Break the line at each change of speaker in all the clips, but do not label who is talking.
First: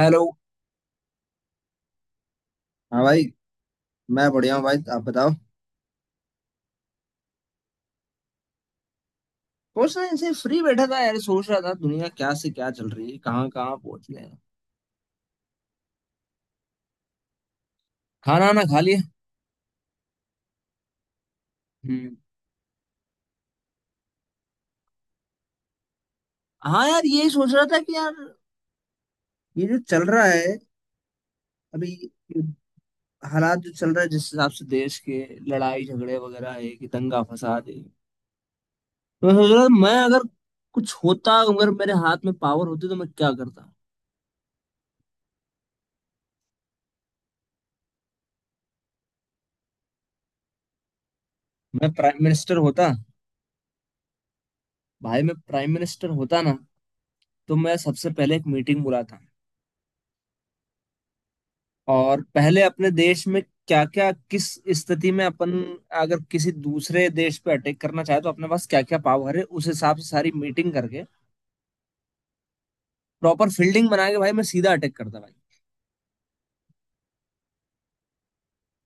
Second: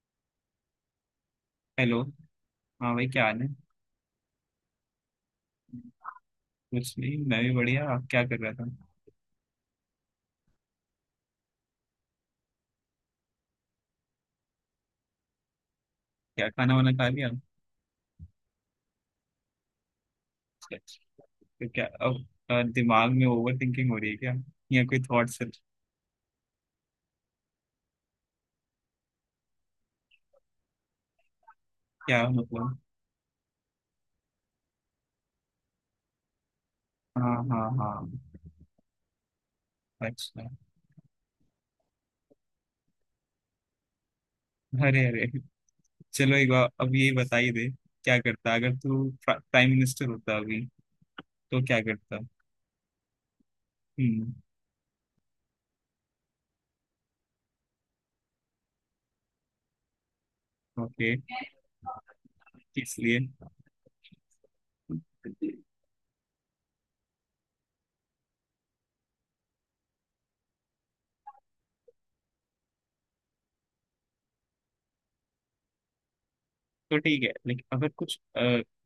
Hello.
Hello. हाँ
हाँ
भाई,
भाई,
क्या हाल है।
मैं बढ़िया हूँ भाई, आप बताओ।
कुछ नहीं, मैं भी बढ़िया। आप क्या कर रहा था।
कुछ नहीं, ऐसे फ्री बैठा था यार, सोच रहा था दुनिया क्या से क्या चल रही है, कहाँ कहाँ पहुंच गए हैं।
क्या खाना वाना खा लिया।
खाना वाना खा लिया।
तो क्या
हम्म।
अब। दिमाग में ओवर थिंकिंग हो रही है क्या। या कोई थॉट्स है।
हाँ यार, ये सोच रहा था कि यार ये जो चल रहा है अभी,
क्या
ये
मतलब।
हालात जो चल रहा है जिस हिसाब से देश के, लड़ाई झगड़े वगैरह है कि दंगा
हाँ
फसाद
हाँ
है।
हाँ।
तो मैं सोच रहा था, मैं अगर
अच्छा।
कुछ होता, अगर मेरे हाथ में पावर होती तो मैं क्या करता।
अरे अरे। चलो एक बार अब यही बताइए दे। क्या करता अगर तू प्राइम मिनिस्टर होता अभी, तो क्या
मैं प्राइम
करता।
मिनिस्टर होता।
हम्म।
भाई मैं प्राइम मिनिस्टर होता ना, तो मैं सबसे पहले एक मीटिंग बुलाता,
ओके।
और पहले अपने
इसलिए।
देश में क्या क्या किस स्थिति में अपन, अगर किसी दूसरे देश पे अटैक करना चाहे तो अपने पास क्या क्या पावर है, उस हिसाब से सारी मीटिंग करके प्रॉपर फील्डिंग बना के भाई मैं सीधा अटैक करता भाई।
तो ठीक है लेकिन अगर कुछ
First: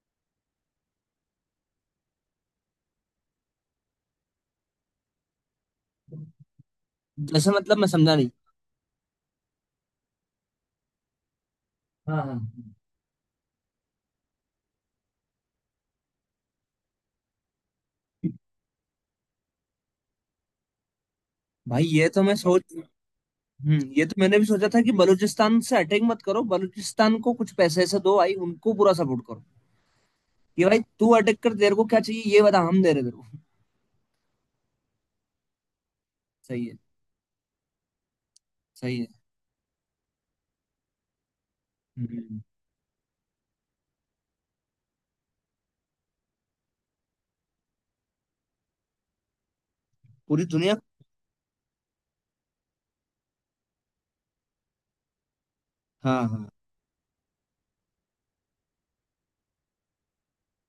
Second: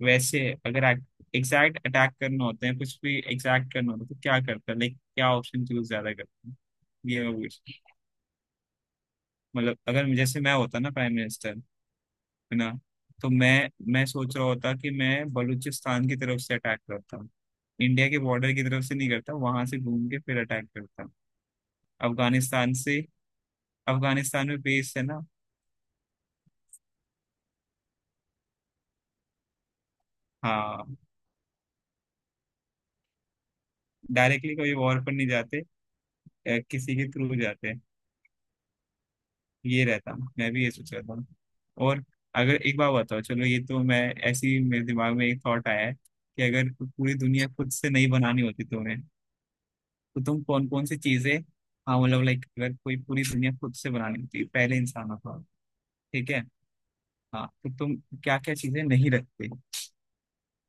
वैसे अगर एग्जैक्ट अटैक करना होता है, कुछ भी एग्जैक्ट करना होता है, तो क्या करता है, लाइक क्या ऑप्शन चूज ज्यादा करता है। ये मैं
जैसे मतलब,
पूछ।
मैं समझा नहीं।
मतलब अगर मैं- जैसे मैं होता ना प्राइम मिनिस्टर।
हाँ हाँ।
है ना। तो मैं सोच रहा होता कि मैं बलूचिस्तान की तरफ से अटैक करता हूँ। इंडिया के बॉर्डर की तरफ से नहीं करता, वहां से घूम के फिर अटैक करता हूँ।
भाई ये तो मैं
अफगानिस्तान
सोच।
से।
हम्म, ये तो मैंने भी
अफगानिस्तान में
सोचा था कि
बेस है ना।
बलूचिस्तान से अटैक मत करो, बलूचिस्तान को कुछ पैसे ऐसे दो भाई, उनको पूरा सपोर्ट करो। ये भाई
हाँ।
तू अटैक कर, तेरे को क्या चाहिए ये बता, हम दे रहे तेरे को।
डायरेक्टली कभी वॉर पर नहीं जाते।
सही है।
किसी के थ्रू जाते हैं।
सही है।
ये रहता। मैं भी ये सोच रहा था। और।
हम्म।
अगर एक बात बताओ, चलो ये तो मैं ऐसे ही मेरे दिमाग में एक थॉट आया है कि अगर पूरी दुनिया खुद से नहीं बनानी होती तुम्हें, तो तुम
पूरी
कौन
दुनिया।
कौन सी चीजें। हाँ, मतलब लाइक अगर कोई पूरी दुनिया खुद से बनानी होती पहले इंसानों को।
हाँ
ठीक है।
हाँ।
हाँ तो तुम। क्या क्या चीजें नहीं रखते।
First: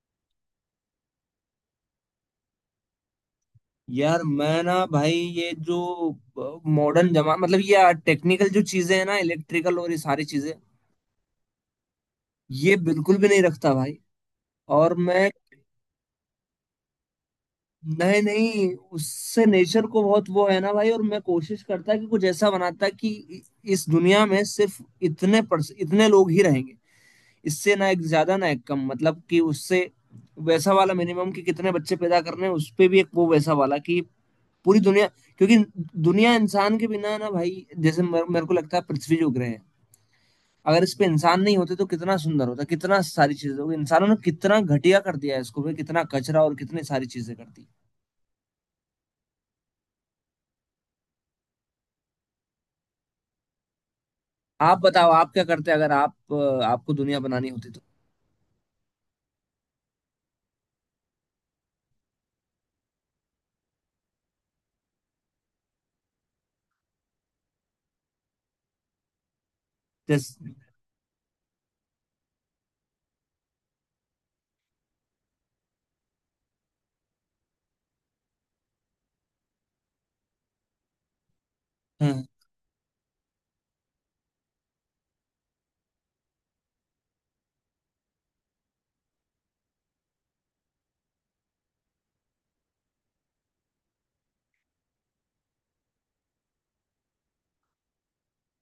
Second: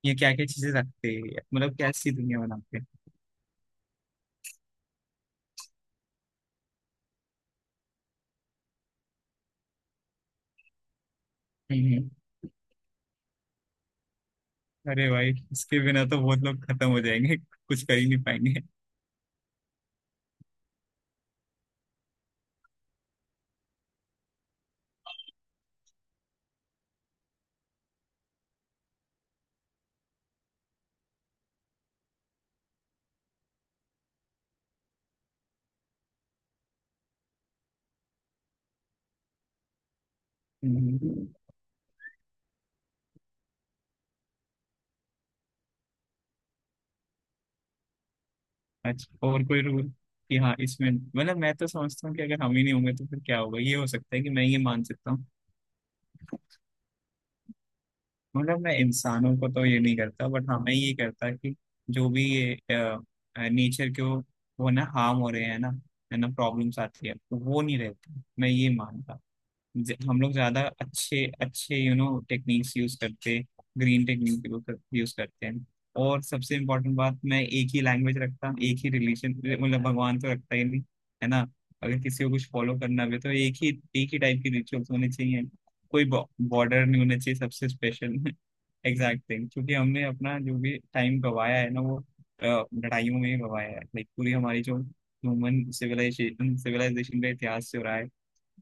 या क्या क्या चीजें रखते। मतलब कैसी दुनिया बनाते।
यार मैं ना भाई, ये जो मॉडर्न जमा मतलब ये टेक्निकल जो चीजें हैं ना, इलेक्ट्रिकल और ये सारी चीजें
हम्म हम्म।
ये बिल्कुल भी नहीं रखता भाई। और
अरे
मैं,
भाई, इसके बिना तो बहुत लोग खत्म हो जाएंगे, कुछ कर ही
नहीं
नहीं पाएंगे।
नहीं, उससे नेचर को बहुत वो है ना भाई। और मैं कोशिश करता कि कुछ ऐसा बनाता कि इस दुनिया में सिर्फ इतने पर्स इतने लोग ही रहेंगे। इससे ना एक ज्यादा ना एक कम, मतलब कि उससे वैसा वाला मिनिमम कि कितने बच्चे पैदा करने हैं, उस पे भी एक वो वैसा वाला कि पूरी दुनिया। क्योंकि दुनिया इंसान के बिना ना भाई, जैसे मेरे मेरे को लगता है पृथ्वी जो ग्रह है, अगर इस पे
हम्म।
इंसान नहीं होते तो कितना सुंदर होता, कितना सारी चीजें होती। इंसानों ने कितना घटिया कर दिया है इसको भाई, कितना कचरा और कितनी सारी चीजें कर दी।
अच्छा, और कोई रूल। कि हाँ इसमें मतलब मैं तो समझता हूँ कि अगर हम ही नहीं होंगे तो फिर क्या होगा, ये हो सकता है कि मैं ये
आप
मान
बताओ,
सकता हूँ।
आप क्या करते अगर आप आपको दुनिया बनानी होती तो।
मतलब मैं इंसानों को तो ये नहीं करता, बट हाँ मैं ये करता कि। जो भी ये। नेचर के वो। वो ना हार्म हो रहे हैं ना। है ना, प्रॉब्लम्स आती है तो वो नहीं रहती, मैं ये मानता। हम लोग
जैसे।
ज्यादा अच्छे अच्छे टेक्निक्स यूज करते। ग्रीन टेक्निक यूज करते हैं। और सबसे इम्पोर्टेंट बात, मैं एक ही लैंग्वेज रखता, एक ही रिलीजन। मतलब भगवान तो रखता ही नहीं। है ना। अगर
हाँ
किसी को कुछ फॉलो करना भी है, तो एक ही। एक ही टाइप के रिचुअल्स होने चाहिए। कोई बॉर्डर नहीं होना चाहिए, सबसे स्पेशल। Exact thing. क्योंकि हमने अपना जो भी टाइम गवाया है ना वो लड़ाइयों में ही गवाया है, लाइक पूरी हमारी जो ह्यूमन सिविलाइजेशन सिविलाइजेशन का इतिहास जो रहा है।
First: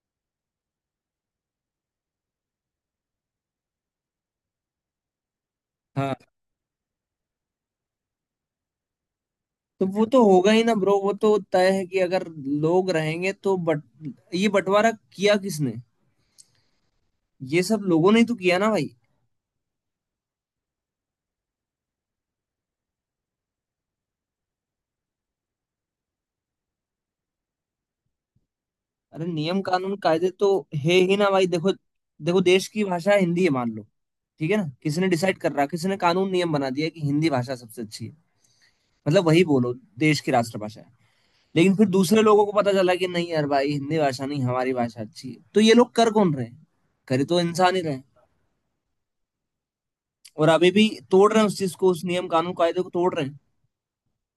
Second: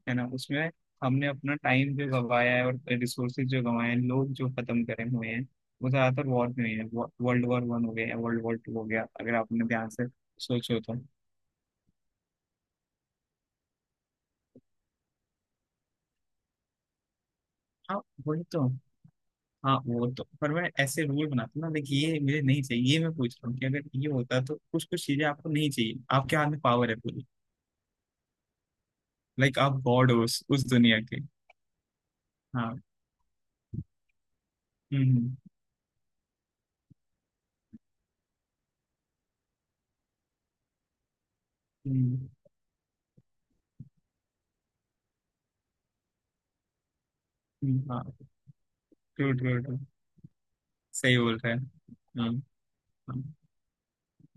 है ना उसमें। हमने अपना टाइम जो गवाया है और रिसोर्सेज जो गवाए हैं, लोग जो खत्म करे हुए हैं। वो
हाँ।
ज्यादातर वॉर में हुए हैं। वर्ल्ड वॉर वन हो गया, वर्ल्ड वॉर टू हो गया, अगर आपने
तो
ध्यान
वो
से।
तो होगा ही ना
सोचो तो।
ब्रो, वो तो तय है कि अगर लोग रहेंगे तो, बट ये बंटवारा किया किसने, ये सब
हाँ
लोगों ने ही तो
वही
किया
तो।
ना भाई।
हाँ वो तो, पर मैं ऐसे रूल बनाता हूँ ना, देखिए ये मुझे नहीं चाहिए, ये मैं पूछ रहा हूँ कि अगर ये होता तो कुछ कुछ चीजें आपको नहीं चाहिए, आपके हाथ में पावर है पूरी।
अरे
लाइक
नियम
आप
कानून
गॉड हो
कायदे
उस,
तो
उस
है
दुनिया
ही
के।
ना भाई। देखो, देखो देश
हाँ।
की भाषा हिंदी है, मान लो, ठीक है ना, किसी ने
हम्म
डिसाइड कर रहा, किसी ने कानून नियम बना दिया कि हिंदी भाषा सबसे अच्छी है, मतलब वही बोलो, देश की राष्ट्रभाषा है। लेकिन फिर
हम्म
दूसरे
हम्म,
लोगों को पता चला कि नहीं यार भाई, हिंदी भाषा नहीं हमारी भाषा अच्छी है, तो ये लोग कर कौन रहे हैं, कर तो इंसान ही रहे हैं।
हाँ। True true true.
और अभी भी
सही
तोड़
बोल
रहे हैं
रहे
उस
हैं।
चीज को, उस
हाँ
नियम
हाँ,
कानून कायदे को तोड़ रहे हैं।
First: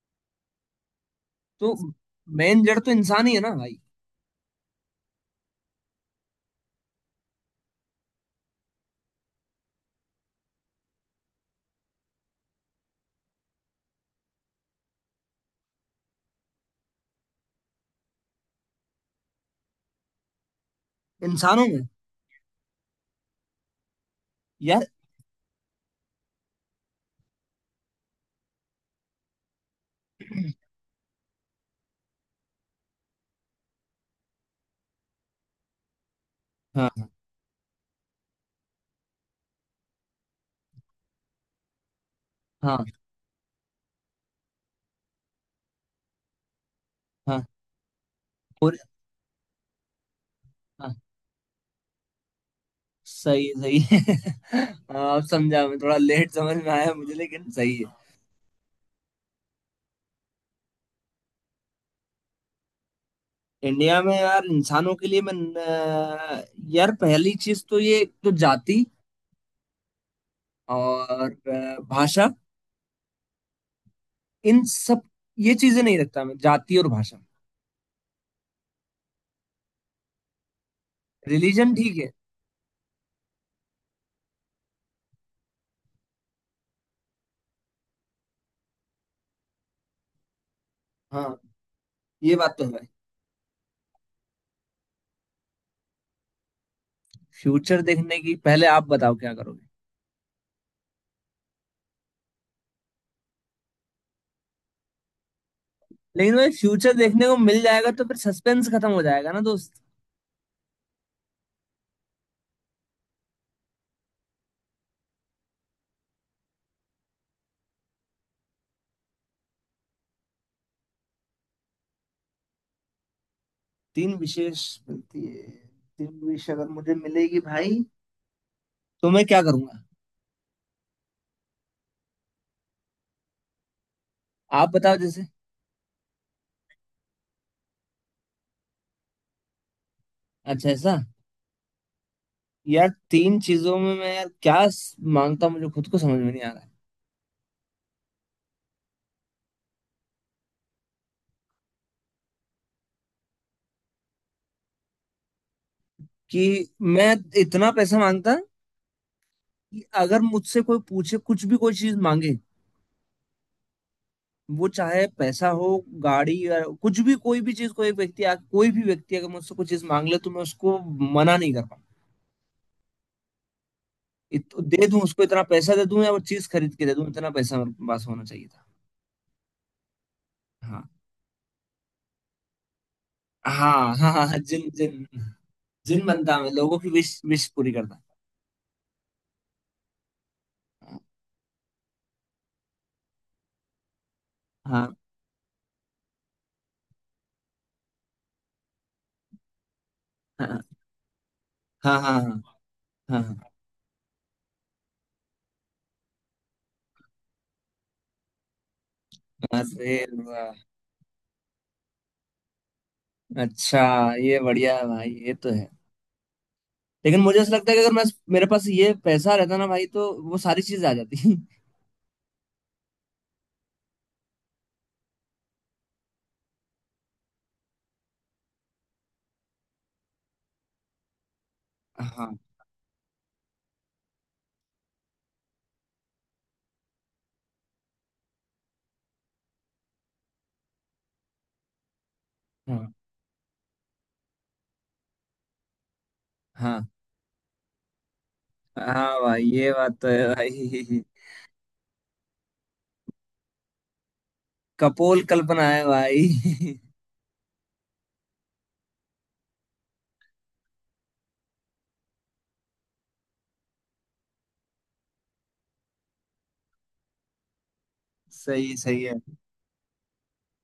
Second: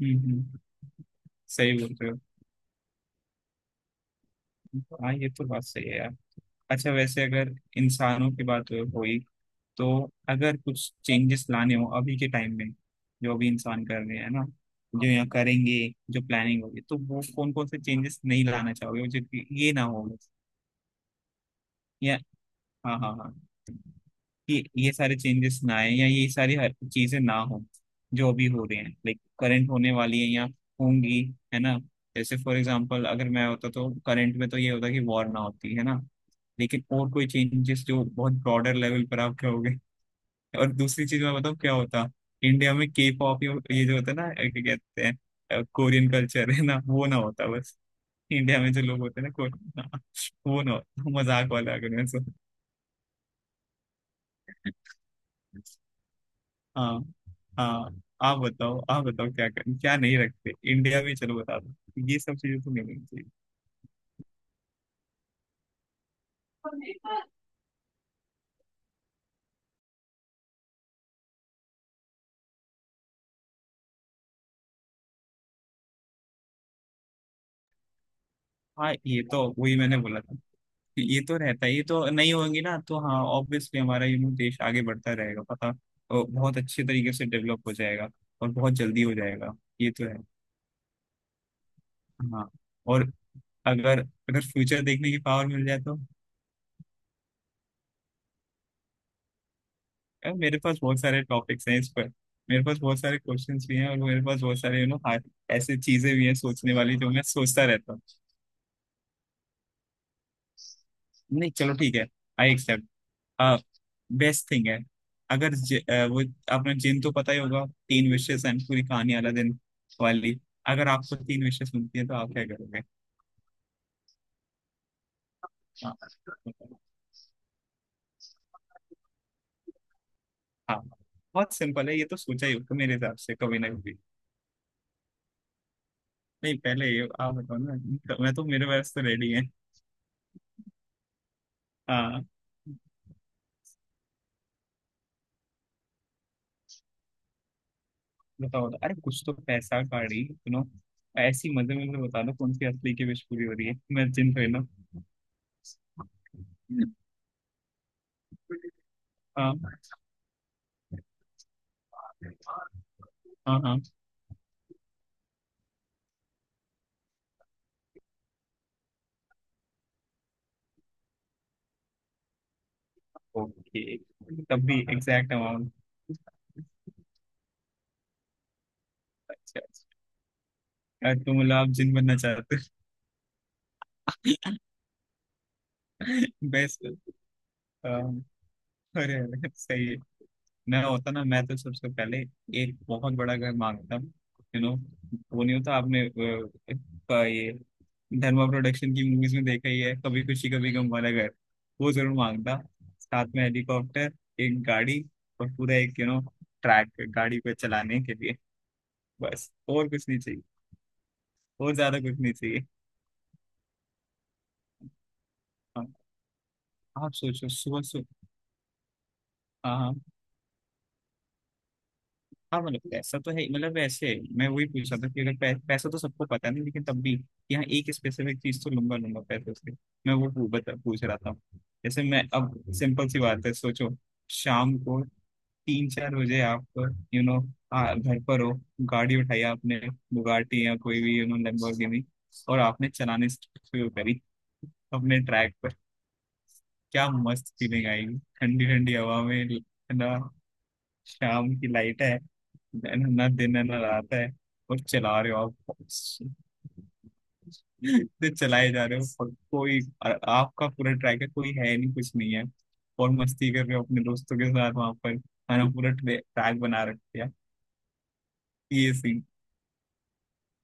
हम्म। सही
तो
बोल रहे हो।
मेन जड़ तो इंसान ही है ना भाई।
हाँ, ये तो बात सही है यार। अच्छा, वैसे अगर इंसानों की बात हुई। तो। अगर कुछ चेंजेस लाने हो अभी के टाइम में। जो अभी इंसान कर रहे हैं ना। जो यहाँ करेंगे। जो प्लानिंग होगी, तो वो कौन कौन से चेंजेस नहीं लाना चाहोगे जो कि ये ना हो।
इंसानों में,
या। हाँ हाँ हाँ। कि
यार।
ये सारे चेंजेस ना आए या ये सारी हर चीजें ना हो। जो अभी हो रही हैं, लाइक करंट होने वाली है या। होंगी। है ना। जैसे फॉर एग्जाम्पल अगर मैं होता तो करंट में तो ये होता कि वॉर ना होती, है ना। लेकिन
हाँ
और कोई चेंजेस जो बहुत ब्रॉडर लेवल पर आप कहोगे। और दूसरी चीज मैं बताऊँ क्या होता। इंडिया
हाँ
में के पॉप, ये जो होता है ना, क्या कहते हैं, कोरियन कल्चर, है ना, वो ना
हाँ।
होता बस। इंडिया में
और
जो लोग होते हैं ना कोरियन हाँ, वो ना
हाँ।
होता, मजाक वाला, अगर मैं सो।
सही सही है। हाँ, अब समझा, मैं थोड़ा लेट समझ में आया
हाँ।
मुझे, लेकिन सही है।
हाँ, आप बताओ, क्या नहीं रखते इंडिया में, चलो बता दो। ये सब चीजें तो नहीं होनी चाहिए।
इंडिया में, यार इंसानों के लिए मैं, अ, यार पहली चीज तो ये तो जाति और भाषा, इन सब, ये चीजें नहीं रखता मैं, जाति और भाषा,
हाँ, ये तो वही मैंने बोला था। ये तो रहता है,
रिलीजन।
ये
ठीक
तो
है।
नहीं होंगी ना, तो हाँ ऑब्वियसली हमारा देश आगे बढ़ता रहेगा पता। और बहुत अच्छे तरीके से डेवलप हो जाएगा। और बहुत जल्दी हो जाएगा। ये तो है।
हाँ ये
हाँ।
बात तो है।
और। अगर अगर फ्यूचर देखने की पावर मिल जाए तो।
फ्यूचर देखने की पहले आप बताओ क्या करोगे।
यार, मेरे पास बहुत सारे टॉपिक्स हैं इस पर। मेरे पास बहुत सारे क्वेश्चंस भी हैं और मेरे पास बहुत सारे ऐसे चीजें भी हैं
लेकिन भाई
सोचने
फ्यूचर
वाली, जो मैं
देखने को मिल
सोचता
जाएगा
रहता हूँ।
तो फिर सस्पेंस खत्म हो जाएगा ना दोस्त।
नहीं, चलो ठीक है। I accept. बेस्ट थिंग है। अगर वो आपने जिन तो पता ही होगा, तीन विशेष एंड पूरी कहानी वाला दिन। वाली। अगर आपको तीन विशेष मिलती है तो आप क्या करोगे।
तीन विशेष मिलती है,
हाँ
तीन विशेष अगर मुझे मिलेगी भाई, तो मैं क्या करूंगा।
हाँ। बहुत सिंपल है, ये तो सोचा ही होगा मेरे हिसाब से कभी ना कभी।
आप बताओ जैसे।
नहीं, पहले ये आप बताओ ना। मैं तो, मेरे पास तो रेडी है।
अच्छा, ऐसा।
हाँ,
यार तीन चीजों में मैं यार क्या मांगता हूं, मुझे खुद को समझ में नहीं आ रहा है।
बताओ बताओ, अरे कुछ तो पैसा गाड़ी, सुनो। ऐसी मजे में तो बता दो, कौन सी असली की विश पूरी हो रही है, मैं जिन थोड़ी ना।
कि मैं इतना पैसा मांगता
हाँ
कि अगर मुझसे कोई पूछे, कुछ भी कोई चीज मांगे,
हाँ हाँ।
वो चाहे पैसा हो, गाड़ी या कुछ भी, कोई भी चीज, कोई व्यक्ति आ, कोई भी व्यक्ति अगर मुझसे कोई चीज मांग ले तो मैं उसको मना नहीं कर पाऊँ।
ओके। तब भी
दे दूं उसको,
एग्जैक्ट
इतना
अमाउंट।
पैसा दे दूं या वो चीज खरीद के दे दूं, इतना पैसा मेरे पास होना चाहिए था।
अच्छा अच्छा।
हाँ।
यार, तो मतलब आप जिन बनना चाहते
हाँ हाँ हाँ, जिन जिन, जिन
हो।
बनता, मैं लोगों
बेस्ट।
की विश विश पूरी करता।
अरे अरे, सही है। मैं होता ना, मैं तो सबसे पहले एक बहुत बड़ा घर मांगता हूँ, यू नो,
हाँ
वो नहीं होता आपने ये धर्मा प्रोडक्शन की मूवीज में देखा ही है, कभी खुशी
हाँ
कभी गम वाला घर। वो
हाँ।
जरूर
हाँ हाँ
मांगता।
हाँ
साथ में
हाँ।
हेलीकॉप्टर। एक गाड़ी। और पूरा एक ट्रैक, गाड़ी को चलाने के लिए। बस और
अरे
कुछ नहीं चाहिए।
वाह।
और ज्यादा कुछ नहीं चाहिए।
अच्छा, ये बढ़िया है भाई, ये तो है।
हाँ, आप
लेकिन मुझे
सोचो
ऐसा लगता है
सुबह
कि अगर मैं,
सुबह।
मेरे पास ये पैसा रहता ना
हाँ
भाई,
हाँ।
तो वो सारी चीजें आ जाती।
हाँ मतलब पैसा तो है ही, मतलब वैसे मैं वही पूछ रहा था कि अगर पै, पैसा तो सबको पता नहीं लेकिन तब भी। यहाँ एक स्पेसिफिक चीज तो लूंगा लूंगा पैसे से। मैं वो पू- बता पूछ रहा था। जैसे मैं
हाँ
अब सिंपल सी बात है, सोचो। शाम को 3-4 बजे आप घर पर हो। गाड़ी उठाई आपने, बुगाटी या कोई भी लैम्बोर्गिनी। और आपने
हाँ।
चलाने शुरू करी अपने ट्रैक पर।
हाँ
क्या मस्त फीलिंग आएगी, ठंडी ठंडी
हाँ
हवा में,
भाई ये
है
बात तो
ना।
है भाई।
शाम की लाइट है, मैंने ना दिन है ना रात है। और चला
कपोल
रहे हो
कल्पना
आप।
है भाई।
तो चलाए जा रहे हो, और कोई। और आपका पूरा ट्रैक है, कोई है नहीं, कुछ नहीं है। और मस्ती कर रहे हो अपने दोस्तों के साथ वहां पर। है ना, पूरा ट्रैक बना रखा है।
सही
ये
सही है।
सीन,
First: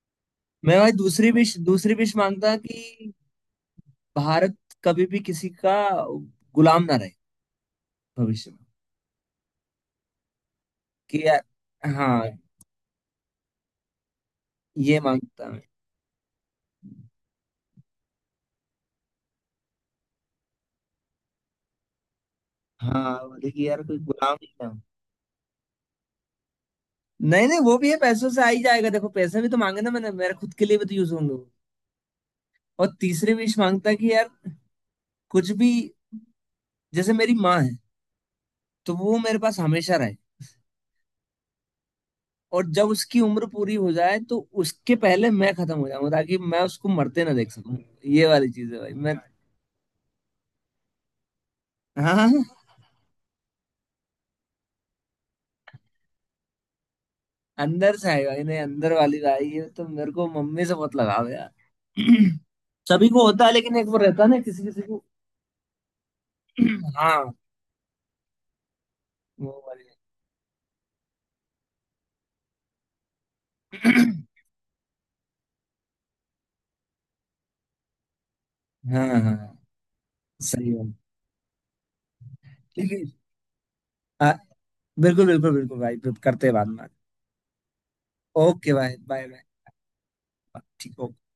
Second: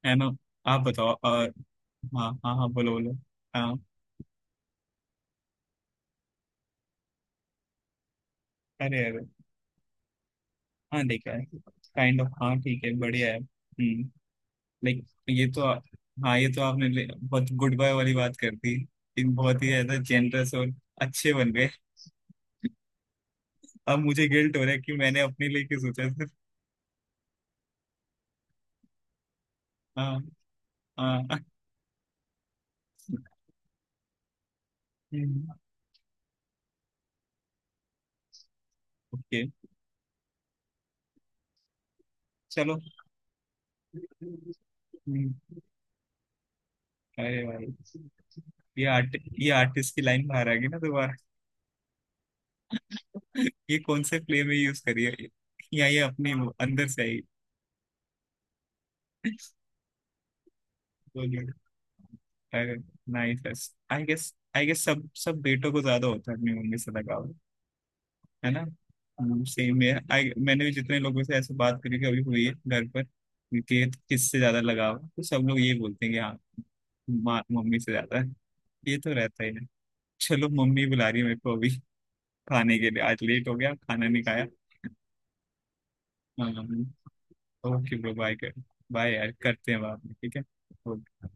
है ना।
मैं
आप
भाई
बताओ
दूसरी
और।
विश, दूसरी विश
हाँ
मांगता
हाँ हाँ, बोलो
कि
बोलो। हाँ।
भारत कभी भी किसी का गुलाम ना रहे भविष्य में।
अरे अरे। हाँ,
कि
देखा है।
यार,
काइंड ऑफ,
हाँ,
हाँ ठीक है, बढ़िया है। हम्म।
ये
लाइक ये
मांगता मैं।
तो आ-। हाँ, ये तो आपने बहुत गुड बाय वाली बात कर दी कि बहुत ही ज्यादा जेनरस और अच्छे बन गए।
हाँ, बोले कि यार कोई
अब मुझे
गुलाम
गिल्ट हो
नहीं।
रहा है कि मैंने अपने लिए क्यों सोचा सिर्फ।
नहीं नहीं, वो भी है, पैसों से आ ही जाएगा देखो, पैसे भी तो मांगे ना मैंने,
हाँ।
मेरे खुद के लिए भी तो यूज होंगे
हाँ।
वो। और तीसरी विश मांगता है कि यार कुछ भी, जैसे मेरी माँ है, तो वो मेरे
ओके,
पास हमेशा रहे। और
चलो।
जब उसकी उम्र पूरी हो जाए तो उसके पहले
हम्म,
मैं खत्म हो जाऊं, ताकि मैं उसको मरते ना
अरे
देख
भाई,
सकूं। ये वाली चीज है भाई। मैं,
ये आर्टिस्ट की लाइन बाहर आ गई ना दोबारा।
हाँ हाँ,
ये कौन से प्ले में यूज करी है। या ये अपने वो अंदर से आई।
अंदर से आई भाई, नहीं अंदर वाली भाई, ये तो मेरे को मम्मी से बहुत लगाव है
बोलिए।
यार।
अरे।
सभी को होता है,
नाइस,
लेकिन एक वो
आई
रहता है
गेस
ना किसी
आई
किसी
गेस
को।
सब सब बेटों को ज्यादा होता है अपनी मम्मी से
हाँ।
लगाव। है ना।
वो
सेम
वाली।
है, आई मैंने भी जितने लोगों से ऐसे बात करी कि अभी हुई है घर पर, कि किससे ज्यादा लगाव है, तो सब लोग ये बोलते हैं कि हाँ माँ मम्मी से ज्यादा है। ये
हाँ
तो
हाँ
रहता ही
हाँ,
है। चलो,
सही है।
मम्मी बुला रही है मेरे को अभी खाने के लिए,
लेकिन
आज लेट हो गया, खाना नहीं खाया।
बिल्कुल बिल्कुल बिल्कुल भाई, करते
हाँ,
हैं बाद में।
ओके ब्रो, बाय कर।
ओके भाई,
बाय
बाय
यार,
बाय।
करते हैं बाद में, ठीक है।
ठीक।
Okay.